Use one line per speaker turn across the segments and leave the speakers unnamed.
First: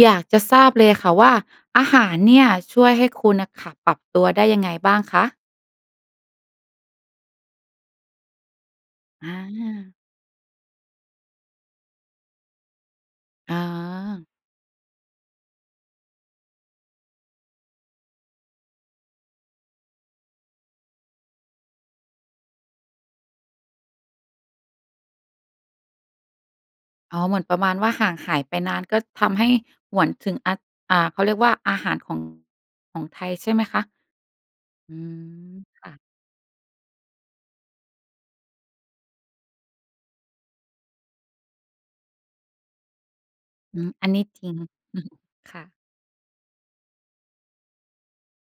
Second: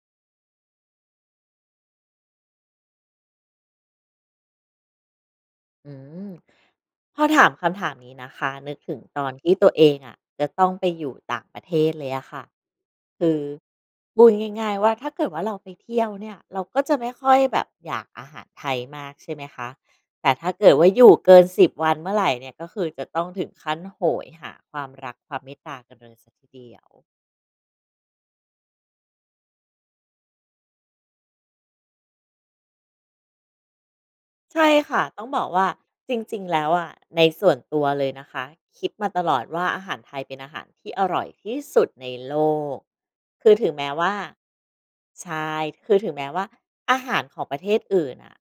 อยากจะทราบเลยค่ะว่า อาหารเนี่ยช่วยให้คุณน่ะค่ะ ปรับตัวได้ยังไงบ้างคะ?
อืม พอถามคำถามนี้นะคะ นึกถึงตอ
อ
นที่ตัวเอ
า
งอะจะต้องไปอยู่ต่างประเทศเลยอะค่ะ คือ
อ
พ
า
ูดง่าย ๆ ว่าถ้าเกิดว่าเราไปเที่ยวเนี่ย เราก็จะไม่ค่อยแบบอยากอาหารไทยมาก ใช่ไหมคะ แต่ถ้าเกิดว่าอยู่เกิน 10 วันเมื่อไรเนี่ย ก็คือจะต้องถึงขั้นโหยหาความรักความเมตตากันเลยเสียทีเดียว
อ๋อ เหมือนประมาณว่า ห่างหายไปนานก็ทำให้หวนถึง อะ อ่า เขาเรียกว่าอาหารของ ของไทยใช่ไหมคะ?
ใช่
อื
ค่ะ
ม
ต้องบอกว่า
ค่ะ
จริง ๆ แล้วอะ ในส่วนตัวเลยนะคะ คิดมาตลอดว่า อาหารไทยเป็นอาหารที่อร่อยที่สุดในโลก คือถึง
อื
แม้
ม
ว
อั
่
น
า
นี้จริง
ใช่
ค่ะ
คือถึงแม้ว่าอาหารของประเทศอื่นน่ะ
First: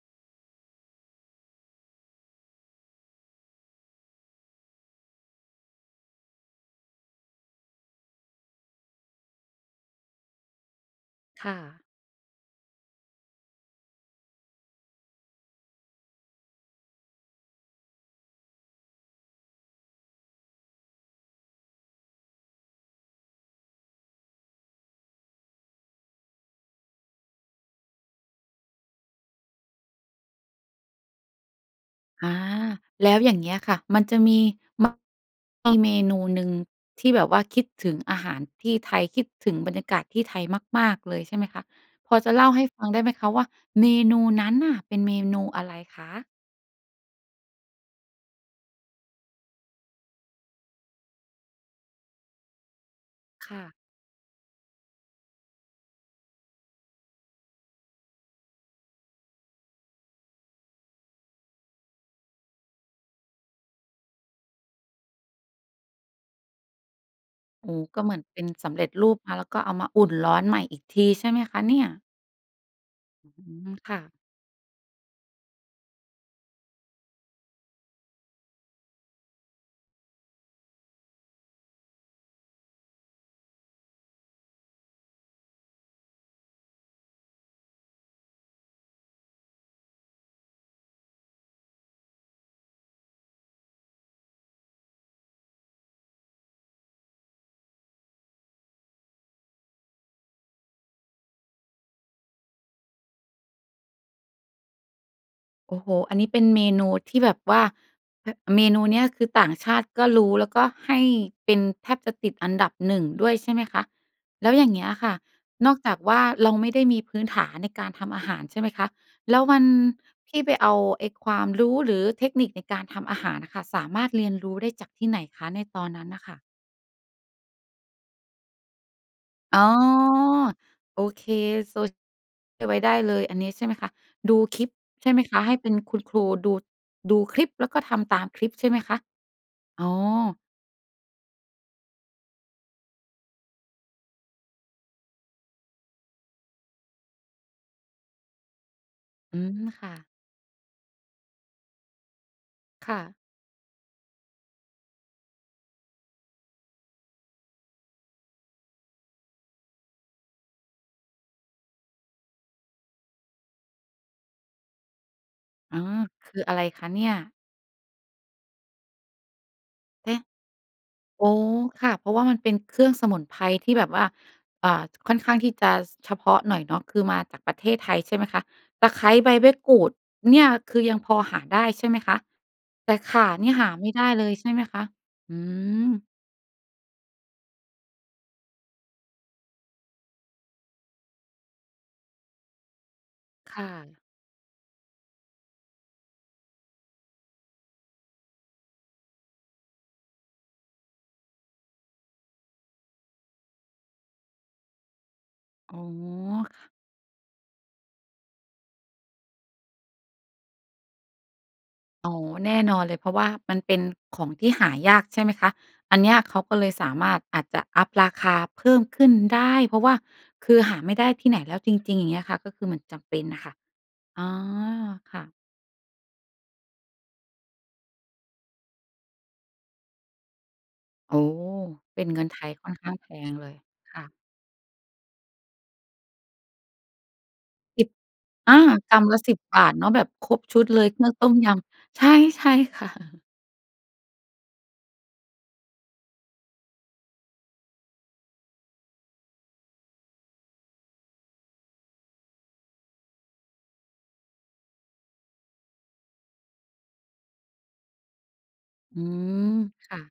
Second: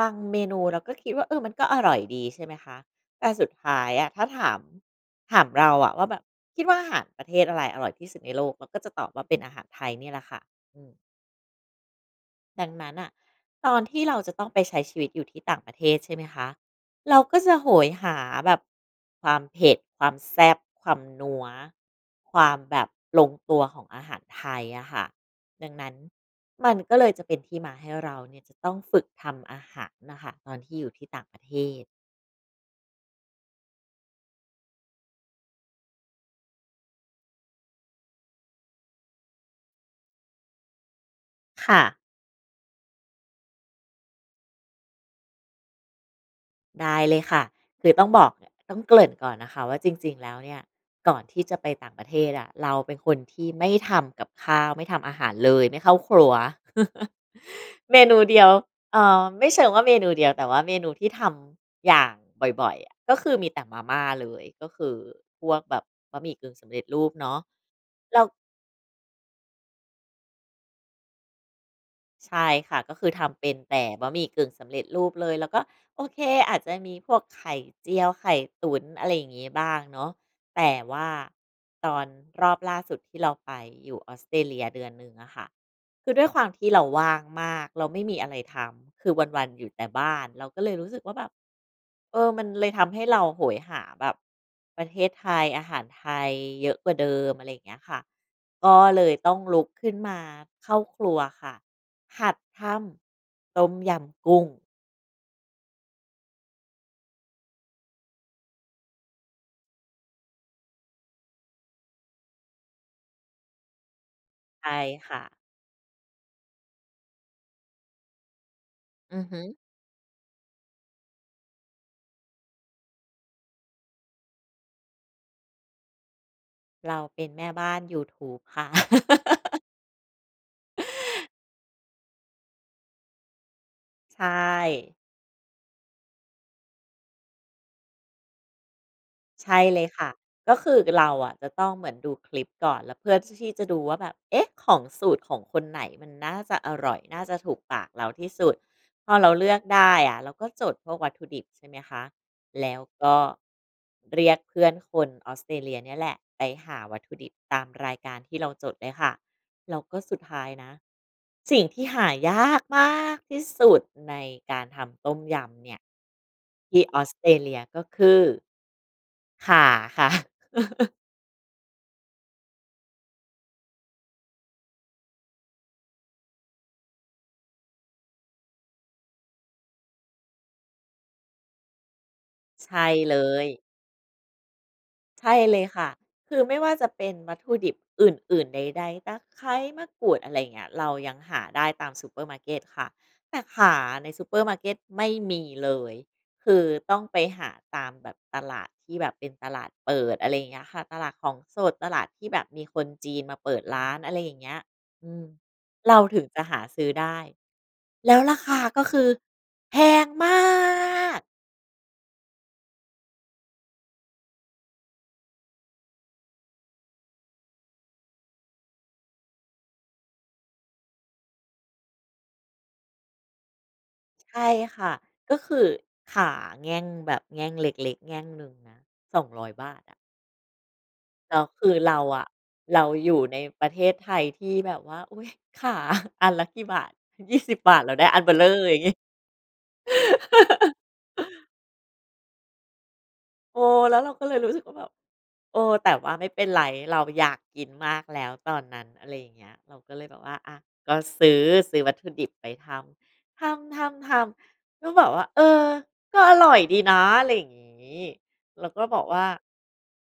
บางเมนูเราก็คิดว่า เออ มันก็อร่อยดี ใช่ไหมคะ แต่สุดท้ายอะถ้าถาม ถามเราอะว่าแบบคิดว่า อาหารประเทศอะไรอร่อยที่สุดในโลก? เราก็จะตอบว่าเป็นอาหารไทยเนี่ยแหละค่ะ อืม
ค่ะ
ดังนั้นน่ะ ตอนที่เราจะต้องไปใช้ชีวิตอยู่ที่ต่างประเทศใช่ไหมคะ? เราก็จะโหยหาแบบความเผ็ด ความแซ่บ ความนัว ความแบบลงตัวของอาหารไทยอะค่ะ ดังนั้นมันก็เลยจะเป็นที่มาให้เราเนี่ย จะต้องฝึกทำอาหารน่ะค่ะ ตอนที่อยู่ที่ต่างประเทศ
อ่า แล้วอย่างเงี้ยค่ะ มันจะมี ม [unintelligible] มีเมนูหนึ่งที่แบบว่าคิดถึงอาหารที่ไทย คิดถึงบรรยากาศที่ไทยมาก ๆ เลยใช่ไหมคะ?
ค่ะ
พอจะเล่าให้ฟังได้ไหมคะว่า เมนูนั้นน่ะเป็นเมนูอะไรคะ?
ได้เลยค่ะ คือต้องบอก อ ต้องเกริ่นก่อนนะคะว่า จริง ๆ แล้วเนี่ย ก่อนที่จะไปต่างประเทศอะ เราเป็นคนที่
ค่
ไม
ะ
่ทำกับข้าว ไม่ทำอาหารเลย ไม่เข้าครัว เมนูเดียว เอ่อ ไม่เชิงว่าเมนูเดียว แต่ว่าเมนูที่ทำอย่างบ่อย ๆ อะ ก็คือมีแต่มาม่าเลย ก็คือพวกแบบบะหมี่กึ่งสำเร็จรูปเนาะ
โอ้ ก็เหมื
เร
อ
า
นเป็นสำเร็จรูปมา แล้วก็เอามาอุ่นร้อนใหม่อีกที ใช่ไหมคะเนี่ย?
ใช่ค่ะ ก็คือท
อ
ำ
ื
เป็น
ม
แต่
ค่
บ
ะ
ะหมี่กึ่งสำเร็จรูปเลย แล้วก็โอเค อาจจะมีพวกไข่เจียว ไข่ตุ๋น อะไรอย่างงี้บ้างเนาะ แต่ว่าตอนรอบล่าสุดที่เราไปอยู่ Australia 1 เดือน อะค่ะ คือด้วยความที่เราว่างมาก เราไม่มีอะไรทำ คือวัน ๆ อยู่แต่บ้าน เราก็เลยรู้สึกว่า แบบ เออ มันเลยทำให้เราโหยหาแบบประเทศไทย อาหารไทยเยอะกว่าเดิม อะไรเงี้ยค่ะ ก็เลยต้องลุกขึ้นมาเข้าครัวค่ะ หัดทำต้มยำกุ้ง
โอ้โฮ อันนี้เป็นเมนูที่แบบว่า แบ เมนูเนี้ยคือต่างชาติก็รู้ แล้วก็ให้เป็นแทบจะติดอันดับ 1 ด้วยใช่ไหมคะ? แล้วอย
ใช
่
่
างเงี้ยค
ค
่ะ
่ะ
นอกจากว่า เราไม่ได้มีพื้นฐานในการทำอาหารใช่ไหมคะ?
อือฮ
แล้
ึ
ววันที่ไปเอาไอ้ความรู้ หรือเทคนิคในการทำอาหารอะค่ะ สามารถเรียนรู้ได้จากที่ไหนคะ? ในตอนนั้นน่ะค่ะ
เราเป็นแม่บ้านยูทูบค่ะ
อ๋อ โอเคโซ เก็บไว้ได้เลย อันนี้ใช่ไหมคะ
ใช
ดูคลิป
่
ใช่ไหมคะ? ให้เป็นคุณครู ดู ดูคลิปแล้วก็ทำตามคลิปใช่ไหมคะ?
ใช่เ
อ
ล
๋อ
ยค่ะ ก็คือเราอะจะต้องเหมือนดูคลิปก่อน แล้วเพื่อที่ ที่จะดูว่าแบบ เอ๊ะ! ของสูตรของคนไหน มันน่าจะอร่อยน่าจะถูกปากเราที่สุด พอเรา
อื
เลือก
ม
ได
ค่
้
ะ
อะเราก็จดพวกวัตถุดิบใช่ไหมคะ แล้ว
ค่
ก
ะ
็เรียกเพื่อนคนออสเตรเลียเนี่ยแหละ ไปหาวัตถุดิบตามรายการที่เราจดเลยค่ะ แล้วก็สุดท้ายนะสิ่งที่หายากมากที่สุดในการทำต้มยำเน
อ
ี
๋
่
อ
ย
คืออะไร
ที
ค
่
ะ
อ
เนี
อ
่
ส
ย?
เตรเลีย ก็คือ ข่าค
เ
่
อ
ะ
๊ะ! อ๋อ ค่ะ เพราะว่ามันเป็นเครื่องสมุนไพรที่แบบว่า อา ค่อนข้างที่จะ ฉ เฉพาะหน่อยเนาะ คือมาจากประเทศไทยใช่ไหมคะ? ตะไคร้ ใบมะกรูดเนี่ย คือยังพอหาได้ใช่ไหมคะ?
ใช่
แต่
เ
ข
ล
่าเน
ย
ี่ย หาไม่ได้เลยใช่ไหมคะ?
ใช
อื
่เลยค่ะ
อ
คือไม่ว่าจะเป็นวัตถุดิบอื่น ๆ ใด ๆ ตะไคร้ มะกรูด อะไรเงี้ย เรายังหาได้ตามซูเปอร์มาร์เกตค่ะ แต่
ค
ข
่
่า
ะ
ในซูเปอร์มาร์เกตไม่มีเลย คือต้องไปหาตามแบบตลาดที่แบบเป็นตลาดเปิด อะไรอย่างเงี้ยค่ะ ตลาดของสด ตลาดที่แบบมีคนจีนมาเปิดร้าน อะไรอย่างเงี้ย อืม
อ๋อ
เราถึงจะหา
ค
ซื้อได้แล้วราคา ก็คือแพงมาก
อ๋อ แน่นอนเลย เพราะว่ามันเป็นของที่หายากใช่ไหมคะ? อันเนี้ยเขาก็เลยสามารถอาจจะอัปราคาเพิ่มขึ้นได้ เพราะว่าคือหาไม่ได้ที่ไหนแล้วจริง ๆ อย่างเงี้ยค่ะ ก็คือมันจำเป็นน่ะค่ะ อ๋อ
ใช่ค่ะ
ค่
ก
ะ
็คือข่าแง่ง แบบแง่งเล็ก ๆ แง่งหนึ่งนะ ฿200 อะ
โอ้
แล้
โฮ
วคือเร
เ
า
ป็นเ
อ
งิ
ะ
นไทยค่อน
เรา
ข้างแพ
อยู่
ง
ใน
เลย
ประเทศ
ค่
ไ
ะ
ทยที่แบบว่า อุ๊ย ข่า อันละกี่บาท? ยี่สิบบา
ส
ท
ิ
เ
บ
ราได้อันเบ้อเร่
อา
อ อย่าง งี
ก
้
ำละ ฿10 เนาะ แบบครบชุดเลยเครื่องต้มยำ ใช่ ใช่ ค่ะ
เออ แล้วเราก็เลยรู้สึกว่า แบบ เออ แต่ว่าไม่เป็นไร เราอยากกินมากแล้วตอนนั้น อะไรอย่างเงี้ย เราก็เลยแบบว่า อะ ก็ซื้อ ซื้อวัตถุดิบไปทำ ทำ ๆ ๆ ก็แบบว่า เออ ก็อร่อยดีนะ อะไรอย่างงี้ แล้วก็บ
อื
อกว่า
ม ค่ะ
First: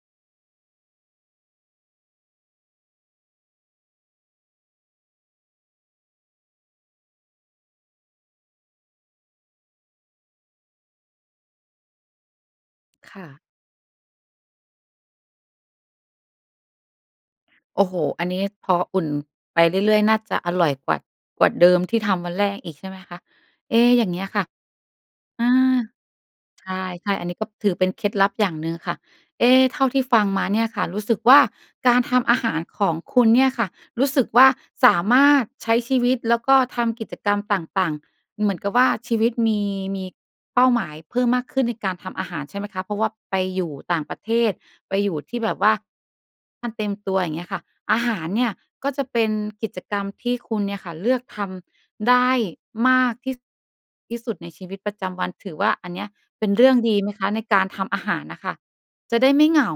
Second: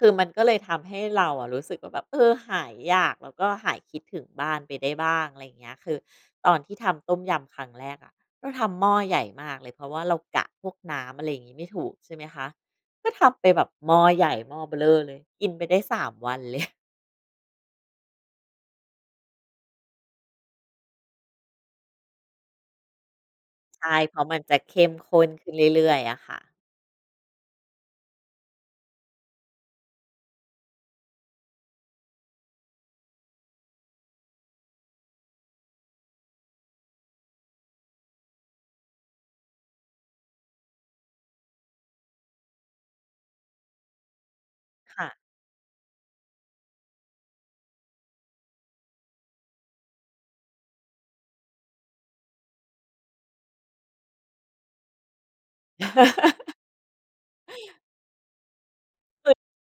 คือมันก็เลยทำให้เรารู้สึกว่า แบบ เออ หายอยาก แล้วก็หายคิดถึงบ้านไปได้บ้าง อะไรอย่างเงี้ย คือตอนที่ทำต้มยำครั้งแรกอะ เราทำหม้อใหญ่มากเลย เพราะว่าเรากะพวกน้ำ อะไรอย่างงี้ ไม่ถูก ใช่ไหมคะ ก็
ค
ท
่ะ
ำไปแบบหม้อใหญ่ หม้อเบ้อเร่อเลย กินไปได้ 3 วัน เลย
โอ้โฮ อันนี้พออุ่นไปเรื่อย ๆ น่าจะอร่อยกว่า กว่าเดิมที่ทำวันแรกอีกใช่ไหมคะ? เอ
ใ
๊
ช่
อย่า
เ
ง
พ
เ
ร
ง
า
ี้
ะ
ย
มั
ค
น
่ะ
จะเข้มข้น
อ
ขึ้
า
นเรื่อย ๆ อะค่ะ
ใช่ ๆ อันนี้ก็ถือเป็นเคล็ดลับอย่างหนึ่งค่ะ เอ๊ เท่าที่ฟังมาเนี่ยค่ะ รู้สึกว่าการทำอาหารของคุณเนี่ยค่ะ รู้สึกว่าสามารถใช้ชีวิตแล้วก็ทำกิจกรรมต่าง ๆ เหมือนกับว่า ชีวิตมี มีเป้าหมายเพิ่มมากขึ้นในการทำอาหารใช่ไหมคะ? เพราะว่าไปอยู่ต่างประเทศ ไป
ค่
อยู
ะ
่ที่แบบว่า มันเตรียมตัว อย่างเงี้ยค่ะ อาหารเนี่ย ก็จะเป็นกิจกรรมที่คุณเนี่ยค่ะเลือกทำได้มากที่ ส ที่สุดในชีวิตประจำวัน ถือว่าอันเนี้ย เป็นเรื่องดีไหมคะ? ในการทำอาหารน่ะค่ะ จะได้
คือ
ไม่เหงา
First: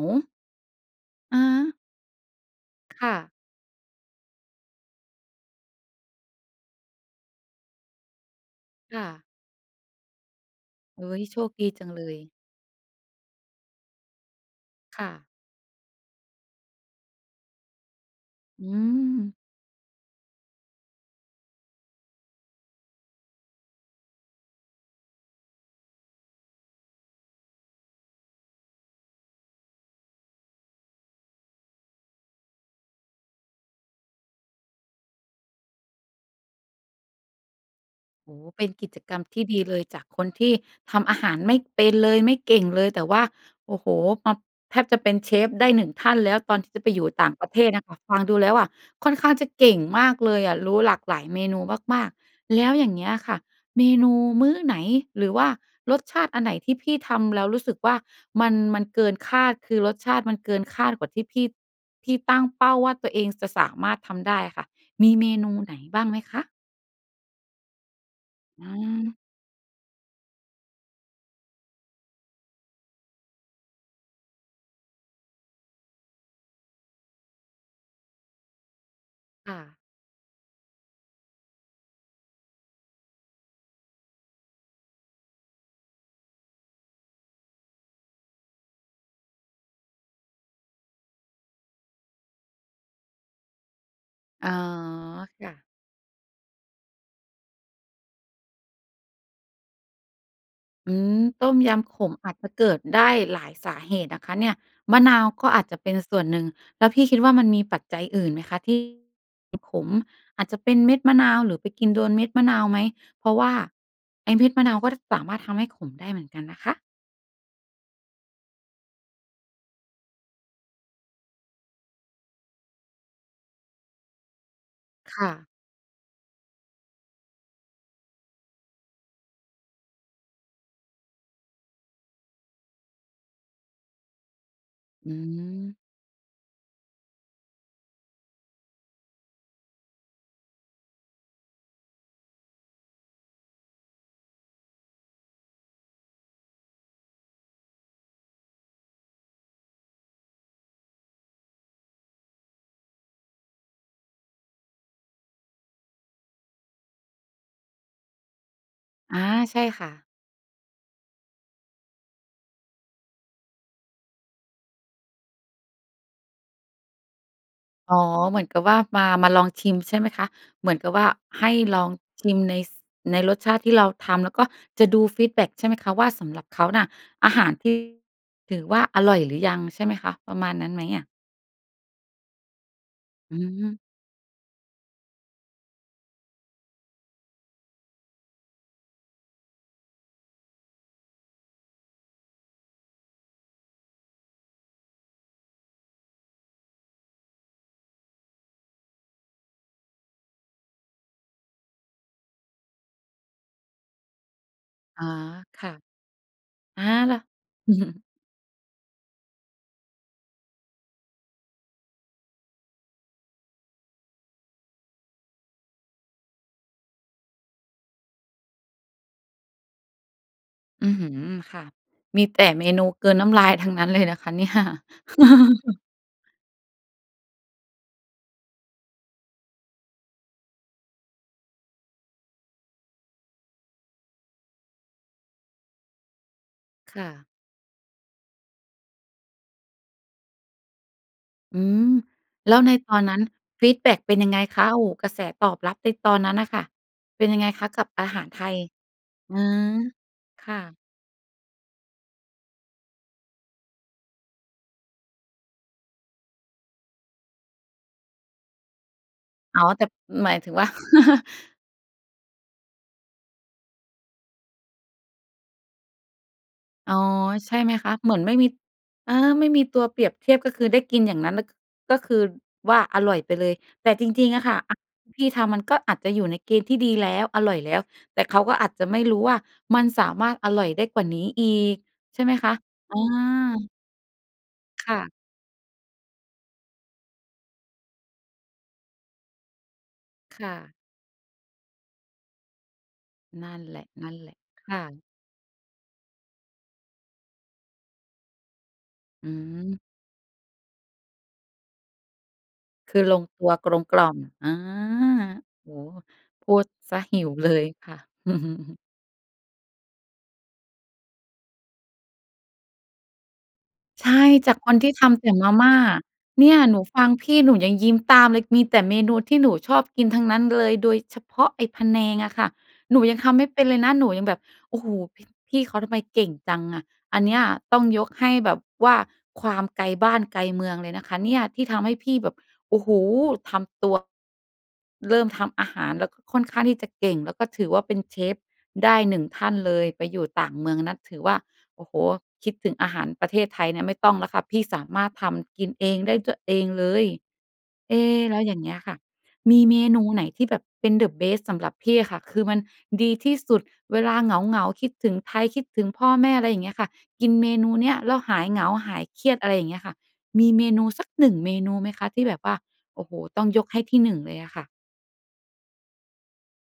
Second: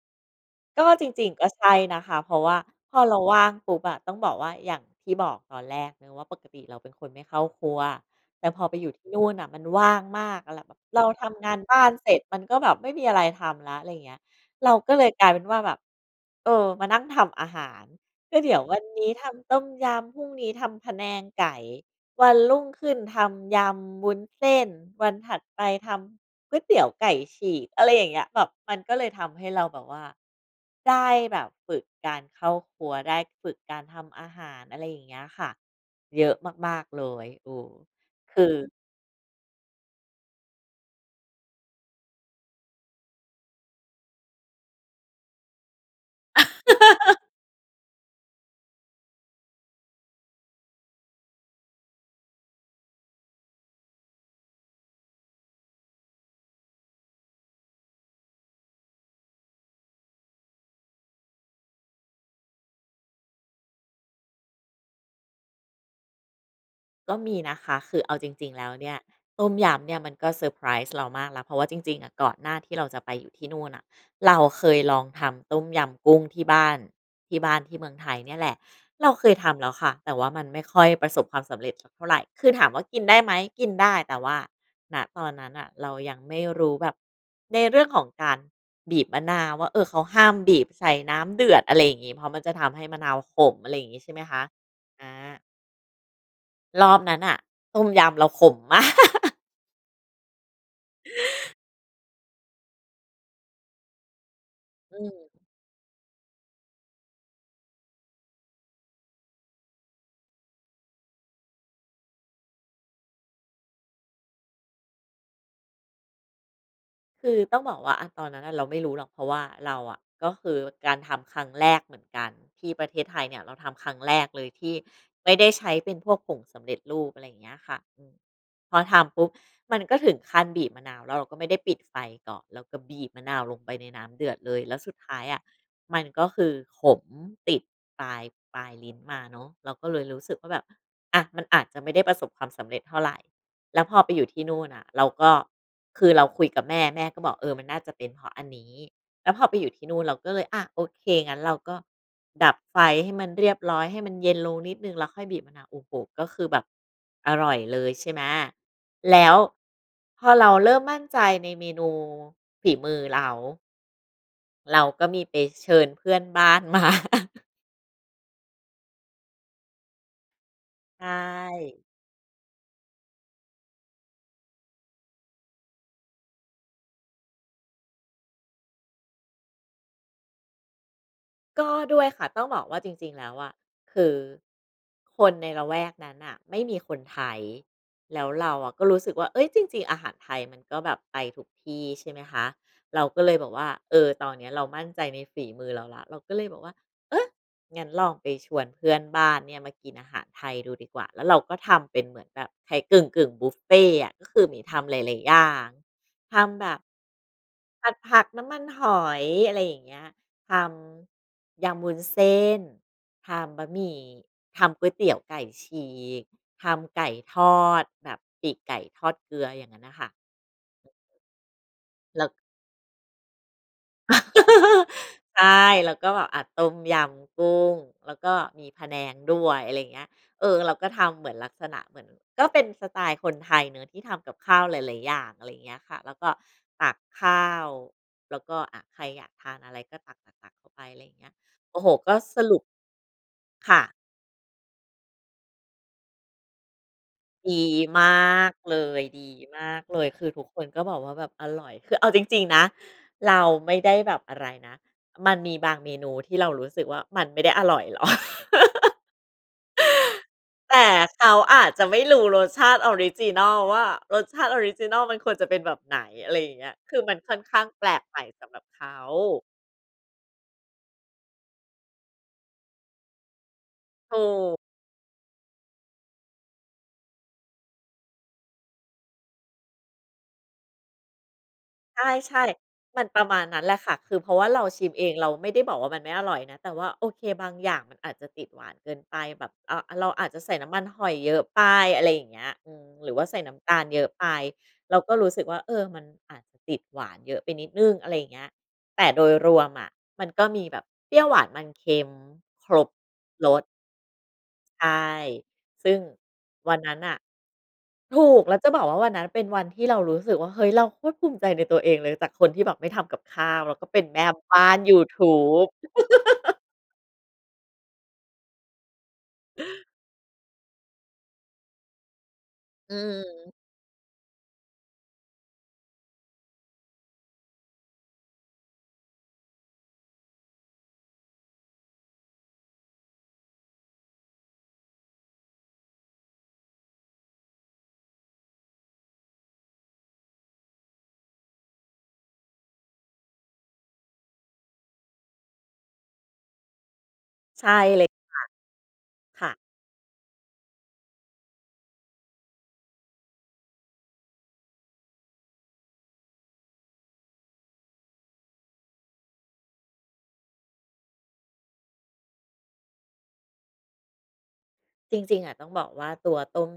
ก็จริง
อะ
ๆ ก็ใช
ฮะ
่นะคะ เพราะว่าพอ
ค่
เรา
ะ
ว่างปุ๊บอะ ต้องบอกว่า อย่างที่บอกตอนแรกนะว่า ปกติเราเป็นคนไม่เข้าครัว แต่พอไปอยู่
ค
ท
่
ี่น
ะ
ู่นน่ะมันว่างมาก แล้วเราแบบ เร
เ
า
ฮ้ย
ท
โช
ำง
ค
าน
ดี
บ้
จ
า
ั
น
งเล
เสร็จ
ย
มันก็แบบไม่มีอะไรทำแล้ว ไรอย่างเงี้ย เราก็
ค
เล
่
ย
ะ
กลายเป็นว่าแบบ เออ มานั่งทำอาหาร ก็เดี๋ยว
อื
วันนี้ท
ม
ำต้มยำ พรุ่งนี้ทำพะแนงไก่ วันรุ่งขึ้นทำยำวุ้นเส้น วันถัดไปทำก๋วยเตี๋ยวไก่ฉีก อะไรอย่างเงี้ย แบบมันก็เลยทำให้เราแบบว่า ได้แบบฝึกการเข้าครัว ได้ฝึกการทำอาหาร อะไรอย่างเงี้ยค่ะ เยอะมาก ๆ เลย เออ
โอ
ค
้โฮ
ือ
เป็นกิจกรรมที่ดีเลย จากคนที่ทำอาหารไม่เป็นเลย ไม่เก่งเลย แต่ว่า โอ้โฮ มา แทบจะเป็นเชฟได้ 1 ท่านแล้ว ตอนที่จะไปอยู่ต่างประเทศน่ะค่ะ ฟังดูแล้วอะ ค่อนข้างจะเก่งมากเลยอะ รู้หลากหลายเมนูมาก ๆ แล้วอย่างเงี้ยค่ะ เมนูมื้อไหนหรือว่ารสชาติอันไหนที่พี่ทำแล้วรู้สึกว่ามัน มันเกินคาด คือรสชาติมันเกินคาดกว่าที่พี่ พี่ตั้งเป้าว่าตัวเองจะสามารถทำได้อะค่ะ มีเมนูไหนบ้างไหมคะ?
ก็มีนะคะ คือเอาจริง ๆ แ
อ
ล้วเนี่ย
ืม
ต้มยำเนี่ย มันก็เซอร์ไพรส์เรามากแล้ว เพราะว่าจริง ๆ ก่อนหน้าที่เราจะไปอยู่ที่นู่นน่ะ เราเคยลองทำต้มยำกุ้งที่บ้าน ที่บ้านที่เมืองไทยเนี่ยแหละ เราเคยท
ค่
ำแล
ะ
้วค่ะ แต่ว่ามันไม่ค่อยประสบความสำเร็จสักเท่าไร คือถามว่ากินได้ไหม? กินได้ แต่ว่า ณ ตอนนั้นน่ะ เรายังไม่รู้แบบ ในเรื่องของการบีบมะนาวว่า เออ เขาห้ามบีบใส่น้ำเดือด อะไรอย่างงี้ เพราะมันจะทำให้มะนาวขม อะไรอย่างงี้ ใช่ไหมคะ
อ๋อ
อา
ค่ะ
รอบนั้นน่ะ ต้มยำเราขมมาก
อืม ต้มยำขม อาจจะเกิดได้หลายสาเหตุนะคะเนี่ย
อ
ม
ื
ะนาว
ม
ก็อาจจะเป็นส่วนหนึ่ง แล้วพี่คิดว่ามันมีปัจจัยอื่นไหมคะที่ อ ขม? อาจจะเป็นเม็ดมะนาว หรือไปกินโดนเม็ดมะนาวไหม? เพราะว่าไอ้เม็ดมะนาวก็ ด สามารถทำให้ขมได้เหมือนกันนะคะ
คือต้องบอกว่า อา ตอนนั้นน่ะเราไม่รู้หรอก เพราะว่าเราอะ ก็คือการทำครั้งแรกเหมือนกัน ที่ประเทศไทยเนี่ย เราทำครั้งแรกเลยที่
ค
ไ
่
ม่
ะ
ได้ใช้เป็นพวกผงสำเร็จรูป อะไรเงี้ยค่ะ อืม พอทำปุ๊บมันก็ถึงขั้นบีบมะนาว แล้วเราก็ไม่ได้ปิดไฟก่อน แล้วก็บีบมะนาวลงไปในน้ำเดือดเลย แล้วสุด
อ
ท
ื
้ายอะ
ม
มันก็คือขมติดปลาย ปลายลิ้นมาเนาะ เราก็เลยรู้สึกว่าแบบ อะ มันอาจจะไม่ได้ประสบความสำเร็จเท่าไร แล้วพอไปอยู่ที่นู่นน่ะ เราก็ คือเราคุยกับแม่ แม่ก็บอก "เออ มันน่าจะเป็นเพราะอันนี้" แล้วพอไปอยู่ที่นู่นเราก็เลย อะ โอเค งั้นเราก็ดับไฟให้มันเรียบร้อย ให้มันเย็นลงนิดหนึ่ง แล้วค่อยบีบมะนาว โอ้โฮ! ก็คือแบบอร่อยเลย ใช่ไหม แ
อ
ล
า
้ว
ใช่ค่ะ
พอเราเริ่มมั่นใจในเมนู ฝีมือเรา เราก็มีไปเชิญเพื่อนบ้านมา
อ๋อ เหมือนกับว่ามา มาลองชิมใช่ไหมคะ? เหมือนกับ
ใช
ว่าให้ล
่
องชิมใน ส ในรสชาติที่เราทำแล้วก็จะดูฟีดแบ็กใช่ไหมคะ? ว่า สำหรับเขาน่ะ อาหารที่ ถือว่าอร่อยหรือยังใช่ไหมคะ? ประมาณนั้นไหมอะ?
ก็ด้วยค่ะ ต้องบอกว่าจริง ๆ แล้
อ
ว
ื
อะ
ม
คือคนในละแวกนั้นน่ะไม่มีคนไทย แล้วเราอะก็รู้สึกว่า เอ๊ย จริง ๆ อาหารไทยมันก็แบบไปทุกที่ใช่ไหมคะ เราก็เลยบอกว่า เออ ตอนนี้เรามั่นใจในฝีมือเราแล้ว เราก็เลยบอกว่า เออ งั้นลองไปชวนเพื่อนบ้านเนี่ยมากินอาหารไทยดูดีกว่า แล้วเราก็ทำเป็นเหมือนแบบไทยกึ่ง ๆ บุฟเฟต์อะ ก็คือหมีทำห
อ๋อ
ลาย ๆ อย่า
ค่
ง
ะ
ทำแบบ
อา แล้ว
ผัดผักน้ำมันหอย อะไรอย่างเงี้ย ทำยำวุ้นเส้น ทำบะหมี่ ทำก๋วยเตี๋ยวไก่ฉีก ทำไก่ทอดแบบปีกไก่ทอดเกลือ อย่างงั้นน่ะค่ะ
อือหือ ค่ะ ม
เร
ี
า
แต่เมนูกลืนน้ำลายทั้งนั้นเลยนะคะ เนี่ย
ใช่ แล้วก็แบบ อ่า ต้มยำกุ้ง แล้วก็มีพะแนงด้วย อะไรเงี้ย เออ เราก็ทำเหมือนลักษณะ เหมือน ก็เป็นสไตล์คนไทยเนาะที่ทำกับข้าวหลาย ๆ อย่าง อะไรเงี้ยค่ะ แล้วก็ตั
ค
ก
่ะ
ข้าว แล้วก็ อ่า ใครอยากทานอะไรก็ตัก ตัก ตักเข้าไปอะไรอย่างเงี้ย
อื
โอ้
ม
โฮ ก็ส
แล้
รุ
ว
ป
ในตอนนั้นฟี
ค
ด
่ะ
แบ็กเป็นยังไงคะ? โอ้โฮ กระแสตอบรับในตอนนั้นน่ะค่ะ เป็นยังไง
ดี
คะ กับ
ม
อาหารไท
าก
ย?
เลย ดี
อื
ม
อ
ากเลย คือทุ
ค
ก
่
ค
ะ
นก็บอกว่าแบบอร่อย คือเอาจริง ๆ นะ เราไม่ได้แบบอะไรนะ มันมีบางเมนูที่เรารู้สึกว่า มันไม่ได้อร่อย หรอก
อ๋อ แต่หมายถึงว่า
แต่เขาอาจจะไม่รู้รสชาติออริจินอลว่า รสชาติออริจินอลมันควรจะเป็นแบบไหน อะไรอย่างเงี้ย
อ๋
ค
อ
ือมันค่อน
ใช
ข
่
้า
ไ
ง
หม
แป
ค
ล
ะ
ก
เหม
ใ
ื
หม
อน
่
ไม่
ส
มี
ำหรับเขา
เออ ไม่มีตัวเปรียบเทียบ ก็คือได้กินอย่างนั้นแแล้วก็ ก็คือว่า อร่อยไปเลย แต่จ
ถ
ร
ู
ิง ๆ อะค่ะ
ก
อาหารพี่ทำมันก็อาจจะอยู่ในเกณฑ์ที่ดีแล้ว อร่อยแล้ว แต่เขาก็อาจจะไม่รู้ว่ามันสามารถอร่อยได้กว่านี้อีก
ใ
ใช่ไหม
ช่
คะ? อ
ๆ มันประมาณนั้นแ
า
หละค่ะ คือ เพราะว่าเราชิ
ค
ม
่
เอ
ะ
ง เราไม่ได้บอกว่ามันไม่อร่อยนะ แต่ว่า โอเค บางอย่างมันอาจจะติดหวานเกินไป แบบ อะ เราอาจจะ
ค
ใ
่
ส่น้
ะ
ำมันหอยเยอะไป อะไรอย่างเงี้ย อืม หรือว่าใส่
น
น
ั
้
่น
ำต
แห
า
ล
ล
ะ
เยอ
นั
ะ
่น
ไป
แหละ ค่
เรา
ะ
ก็รู้สึกว่า เออ มันอาจจะติดหวานเยอะไปนิดหนึ่ง อะไรอย่างเงี้ย แต่โด
อื
ยรวม
ม
อะ มันก็มีแบบเปรี้ยวหวานมันเค็ม ครบ
คือลงตั
ร
ว
ส
กลมกล่อม อา
ใช่
โอ้
ซึ
โ
่
ฮ
ง
พูด
วันน
เ
ั
ส
้
ี
น
ย
น่ะ
หิวเลยค่ะ
ถูก แล้วจะบอกว่าวันนั้นเป็นวันที่เรารู้สึกว่า เฮ้ย เราโคตรภูมิใจในตัวเองเลย จากคนที่แบบไม่ทำกับข้าว แล้วก็เป็น
ใช
แม
่
่
จ
บ
าก
้
ค
า
น
น
ที
ย
่
ู
ท
ท
ำแต
ู
่มา
บ
ม่า เนี่ยหนูฟังพี่หนูยังยิ้มตามเลย มีแต่เมนูที่หนูชอบกินทั้งนั้นเลย โดยเฉพาะไอ้พะแนงอะค่ะ
อื
หนูยังทำไม่
ม
เป็นเลยนะ หนูยังแบบ โอ้โฮ พี่ พี่เขาทำไมเก่งจังอะ อันเนี้ยต้องยกให้แบบว่าความไกลบ้านไกลเมืองเลยนะคะเนี่ย ที่ทำให้พี่แบบ โอ้โฮ ทำตัว เริ่มทำอาหารแล้วก็ค่อนข้างที่จะเก่ง แล้วก็ถือว่าเป็นเชฟได้ 1 ท่านเลย ไปอยู่ต่างเมืองนะ ถือว่า โอ้โฮ คิดถึงอาหารประเทศไทยเนี่ยไม่ต้องแล้วค่ะ พี่สามารถทำกินเองได้ ตัวเองเลย
ใช่
เอ
เลยค่ะ
แล้วอย่างเงี้ยค่ะ
ค่ะ
มีเมนูไหนที่แบบเป็น เดอะเบสต์ สำหรับพี่อะค่ะ คือมันดีที่สุด เวลาเหงา ๆ คิดถึงไทย คิดถึงพ่อแม่ อะไรอย่างเงี้ยค่ะ กินเมนูเนี้ยแล้วหายเหงา หายเครียด อะไรอย่างเงี้ยค่ะ มีเมนูสัก 1 เมนูไหมคะ? ที่แบบว่า โอ้โฮ ต้องยกให้ที่ 1 เลยอะค่ะ
จริง ๆ อ่ะ ต้องบอกว่าตัวต้ม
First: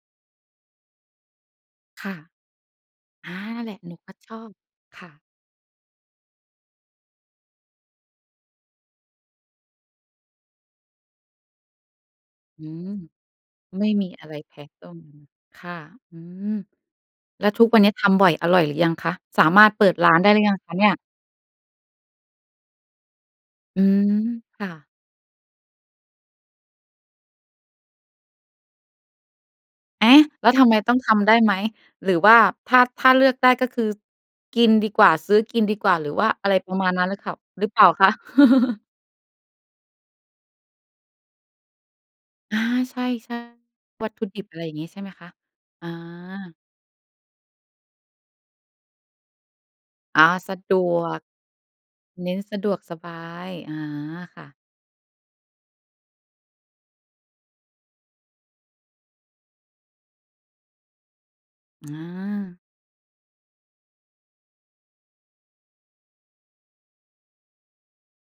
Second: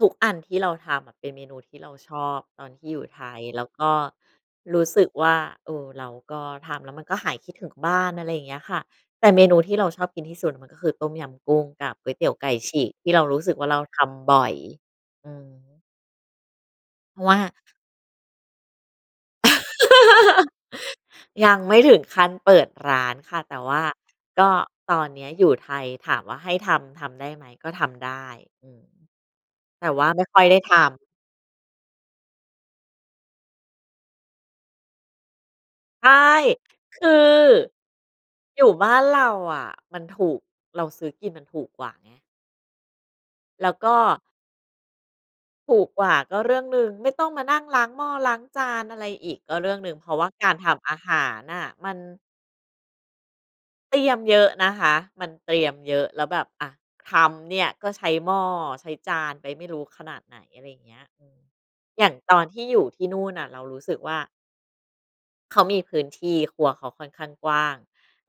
ทุกอันที่เราทำอะเป็นเมนูที่เรา
ค่
ช
ะ
อบตอนที่อยู่ไท
อา
ย
น
แ
ั
ล
่
้
นแ
ว
หละ
ก
ห
็
นูก็ชอบ
รู้ส
ค
ึ
่
ก
ะ
ว่า เออ เราก็ทำแล้วมันก็หายคิดถึงบ้าน อะไรอย่างเงี้ยค่ะ แต่เมนูที่เราชอบกินที่สุดมันก็คือ ต้มยำกุ้งกับก๋วยเตี๋ยวไก่
อื
ฉี
ม
ก ที่เรารู้สึกว่าเรา
ไม่
ท
มีอะไร
ำบ่อ
แ
ย
พ้ต้ม
อื
ค่ะ
ม
อืม
เพราะว่า
แล้วทุกวันนี้ทำบ่อยอร่อยหรือยังคะ? สามารถเปิดร้านได้หรือยังคะเนี่ย?
ยังไม่ถึงขั้นเปิดร้านค่ะ แต่ว
อ
่
ื
า
ม
ก็
ค่ะ
ตอนนี้อยู่ไทยถามว่าให้ทำ ทำได้ไหม ก็ทำได้ อืม แต่ว
เอ
่า
๊
ไ
ะ!
ม่ค่
แ
อ
ล
ย
้ว
ได้
ทำไม
ท
ต้อง
ำ
ทำได้ไหม หรือว่าถ้า ถ้าเลือกได้ก็คือกินดีกว่า ซื้อกินดีกว่า
ใช
หร
่
ือว่าอะไรประมาณ
ค
นั้
ื
น
อ
หรือข่าว หรือเปล่าคะ?
อยู่บ้านเราอะมันถูก เราซื้อกินมันถูกกว่าไง
อา ใช่
แล้วก็
ๆ วัตถุดิบ อะไรอย่างงี้ใช่ไหมคะ?
ถู
อ
กกว่าก็
า
เรื่องหนึ่ง ไม่ต้องมานั่งล้างหม้อ ล้างจาน อะไรอีก ก็เรื่องหนึ่ง เพราะ
อา
ว่ากา
ส
ร
ะ
ท
ด
ำอา
ว
ห
ก
ารน่ะ มัน
เน้นสะดวกสบาย อา
เตรียมเย
ค
อ
่ะ
ะนะคะ มันเตรียมเยอะแล้วแบบ อะ ทำเนี่ยก็ใช้หม้อ ใช้จานไปไม่รู้ขนาดไหน อะไรอย่างเงี้ย
อ
อย่างตอนท
า
ี่อยู่ที่นู่นน่ะเรารู้สึกว่า เขามีพื้นที่ ครัวเขาค่อนข้างกว้าง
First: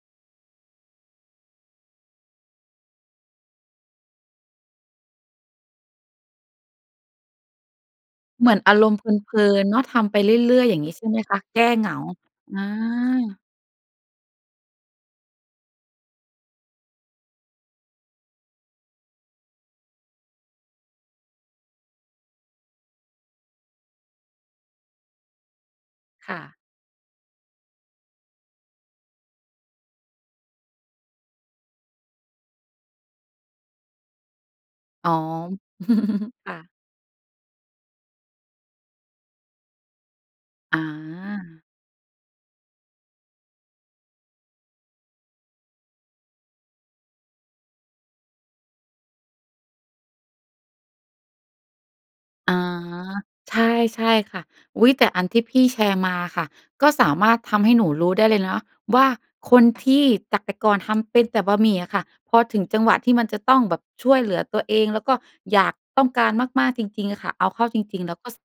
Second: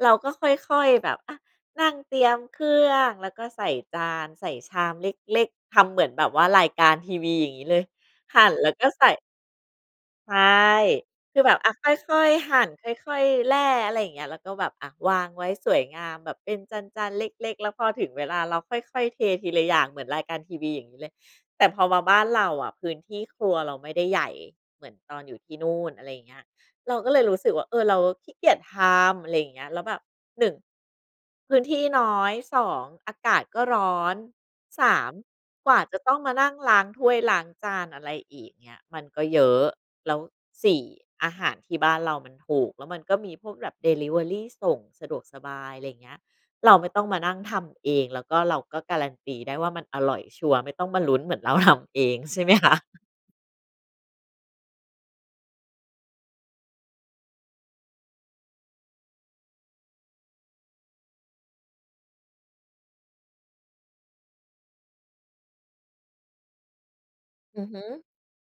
เราก็ค่อย ๆ แบบ อะ นั่งเตรียมเครื่องแล้วก็ใส่จาน ใส่ชามเล็ก ๆ ทำเหมือนแบบว่ารายการทีวีอย่างงี้เลย หั่
เหม
น
ือน
แล้
อ
ว
า
ก
ร
็
มณ์
ใ
เ
ส่
พลิน ๆ เนาะ ทำไปเ
ใ
ร
ช่
ื่อย ๆ อย่างงี้ใช่ไหมค
ค
ะ?
ือแบ
แ
บ
ก้
อะ
เ
ค
หงา
่อย ๆ ห
อ
ั่น ค่อย
า
ๆ แล่ อะไรอย่างเงี้ย แล้วก็แบบ อะ วางไว้สวยงาม แบบเป็นจาน ๆ เล็ก ๆ แล้วพอถึงเวลาเราค่อย ๆ เททีละอย่างเหมือนรายการทีวี อย่างงี้เลย แต่พอมาบ้านเราอะ พื้นที่ครัวเราไม่ได้ใหญ่เหมือนตอนอยู่ที่นู่น อะไรอย่างเ
ค
งี้
่
ย
ะ
เราก็เลยรู้สึกว่า เออ เราขี้เกียจทำ อะไรอย่างเงี้ย แล้วแบบ 1 พื้นที่น้อย 2 อากาศก็ร้อน สา
อ๋
ม
อ
กว่าจะต้องมานั
ค
่
่
ง
ะ
ล้างถ้วยล้างจาน อะไรอีกเงี้ย มันก็เยอะ แล้ว สี
อ
่ อาหาร
า
ที่บ้านเรามันถูก แล้วมันก็มีพวกแบบเดิลิเวอรีส่ง สะดวกสบาย อะไรอย่างเงี้ย เราไม่ต้องมานั่งทำเอง แล้วก็เราก็การันตีได้ว่า มันอร่อยชัวร์ ไม่ต้องมาลุ้นเหมือนเรา ทำ เองใช่ ไหม
อา
คะ?
ใช่ ๆ ค่ะ อุ๊ย! แต่อันที่พี่แชร์มาค่ะ ก็สามารถทำให้หนูรู้ได้เลยนะว่า คนที่จากแต่ก่อนทำเป็นแต่บะหมี่อะค่ะ พอถึงจังหวะที่มันจะต้องแบบช่วยเหลือตัวเอง แล้วก็อยาก ต้องการมาก ๆ จริง ๆ อะค่ะเอา
อ
เข
ื
้า
อฮ
จ
ึ
ริง ๆ แล้วก็สะ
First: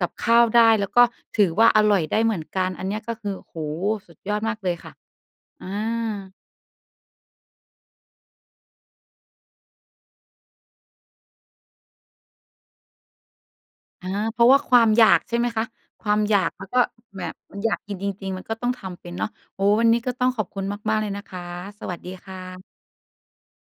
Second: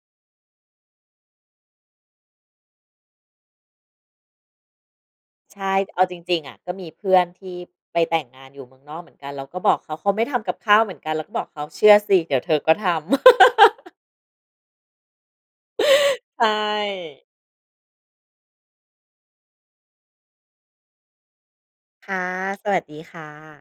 กับข้าวได้แล้วก็ถือว่า อร่อยได้เหมือนกันอันเนี้ย ก็คือ โอ้โฮ! สุดยอดมากเลยค่ะ
ใช
อ
่ เอาจ
า
ริง ๆ อะ ก็มีเพื่อนที่ไปแต่งงานอยู่เมืองนอกเหมือนกัน เราก็บอกเขา เขาไม่ทำกับข้าวเหมือนกัน เราก็บอกเขาเชื่อสิเดี๋ยวเธอก็ทำ
อา เพราะว่าความอยากใช่ไหมคะ? ความอยา
ใช
ก แล้วก็แบ
่
บมันอยากกินจริง ๆ มันก็ต้องทำเป็นเนาะ โอ้! วันนี้ก็ต้องขอบคุณมาก ๆ เลยนะคะ สวัส
ค
ดี
่ะ
ค่ะ
สวัสดีค่ะ